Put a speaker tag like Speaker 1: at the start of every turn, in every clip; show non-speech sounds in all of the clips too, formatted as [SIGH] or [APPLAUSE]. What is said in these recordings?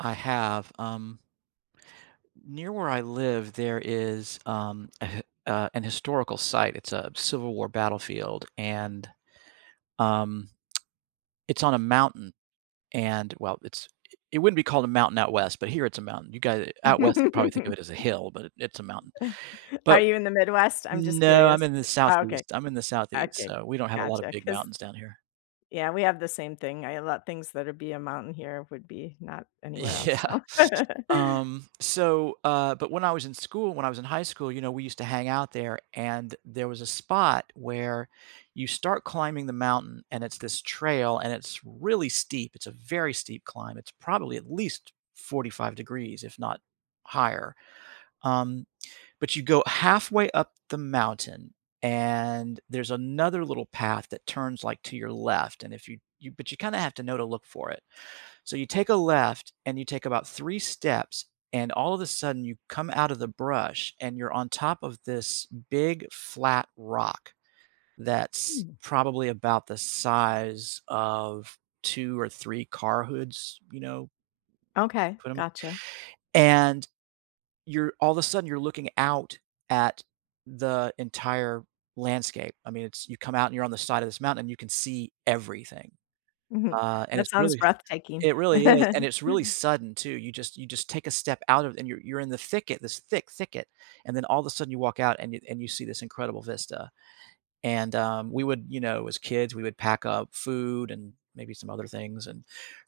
Speaker 1: I have, um near where I live, there is, um, [CHUCKLES] uh, an historical site, it's a civil war battlefield, and, um, [TSK] it's on a mountain. And, well, it's it wouldn't be called a mountain out west, but here it's a mountain, you got it out west, you probably think of it as a
Speaker 2: [CHUCKLES]
Speaker 1: hill, but it's a mountain,
Speaker 2: [CHUCKLES] Are
Speaker 1: but
Speaker 2: you in the Midwest? I'm just
Speaker 1: No, I'm
Speaker 2: curious.
Speaker 1: in the
Speaker 2: Oh, okay.
Speaker 1: Southeast I'm in the Southeast,
Speaker 2: Okay.
Speaker 1: so we don't have a lot of
Speaker 2: Gotcha,
Speaker 1: big
Speaker 2: 'cause
Speaker 1: mountains down here.
Speaker 2: yeah, we have the same thing. I let things that would be a mountain here would be not anywhere else.
Speaker 1: Yeah,
Speaker 2: [CHUCKLES]
Speaker 1: um, so, uh, but when I was in school- when I was in high school- you know, we used to hang out there, and there was a spot where you start climbing the mountain, and it's this trail, and it's really steep, it's a very steep climb, it's probably at least 45 degrees, if not higher. Um, but you go halfway up the mountain, and there's another little path that turns, like, to your left, and if you you but you kinda have to know to look for it. So you take a left, and you take about 3 steps, and all of a sudden, you come out of the brush, and you're on top of this big flat rock that's
Speaker 2: Mm.
Speaker 1: probably about the size of 2 or 3 car hoods, you know
Speaker 2: Okay,
Speaker 1: put ‘em a
Speaker 2: gotcha.
Speaker 1: And you're all the sudden, you're looking out at the entire landscape, I mean, it's you come out and you're on the side of this mountain, and you can see everything,
Speaker 2: Mhm.
Speaker 1: uh, and
Speaker 2: That
Speaker 1: it's
Speaker 2: sounds
Speaker 1: really
Speaker 2: breathtaking.
Speaker 1: it really is, and it's really
Speaker 2: [CHUCKLES]
Speaker 1: sudden too, you just you just take a step out of and you're you're in the thicket, this thick thicket, and then all of sudden you walk out and you and you see this incredible vista. And, um, we would, you know, as kids, we would pack up food and maybe some other things and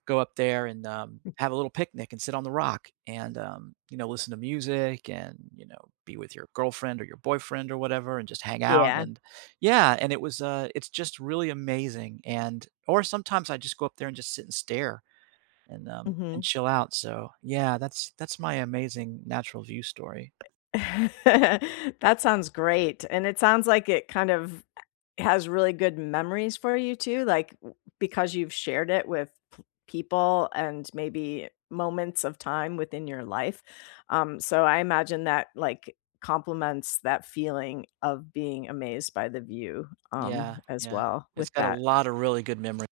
Speaker 1: go up there and, um, have a little picnic and sit on the rock and, um, you know, listen to music and, you know, be with your girlfriend or your boyfriend or whatever and just hang out,
Speaker 2: Yeah.
Speaker 1: and yeah, and it was, uh, it's just really amazing, and or sometimes I just go up there and just sit and stare and, um, and
Speaker 2: Mhm.
Speaker 1: chill out, so, yeah, that's that's my amazing natural view story.
Speaker 2: [CHUCKLES] That sounds great, and it sounds like it kind of has really good memories for you too, like, because you've shared it with people and maybe moments of time within your life, um, so I imagine that, like, compliments that feeling of being amazed by the view,
Speaker 1: Yeah,
Speaker 2: um, as
Speaker 1: yeah.
Speaker 2: well with
Speaker 1: It's got a
Speaker 2: that.
Speaker 1: lot of really good memory.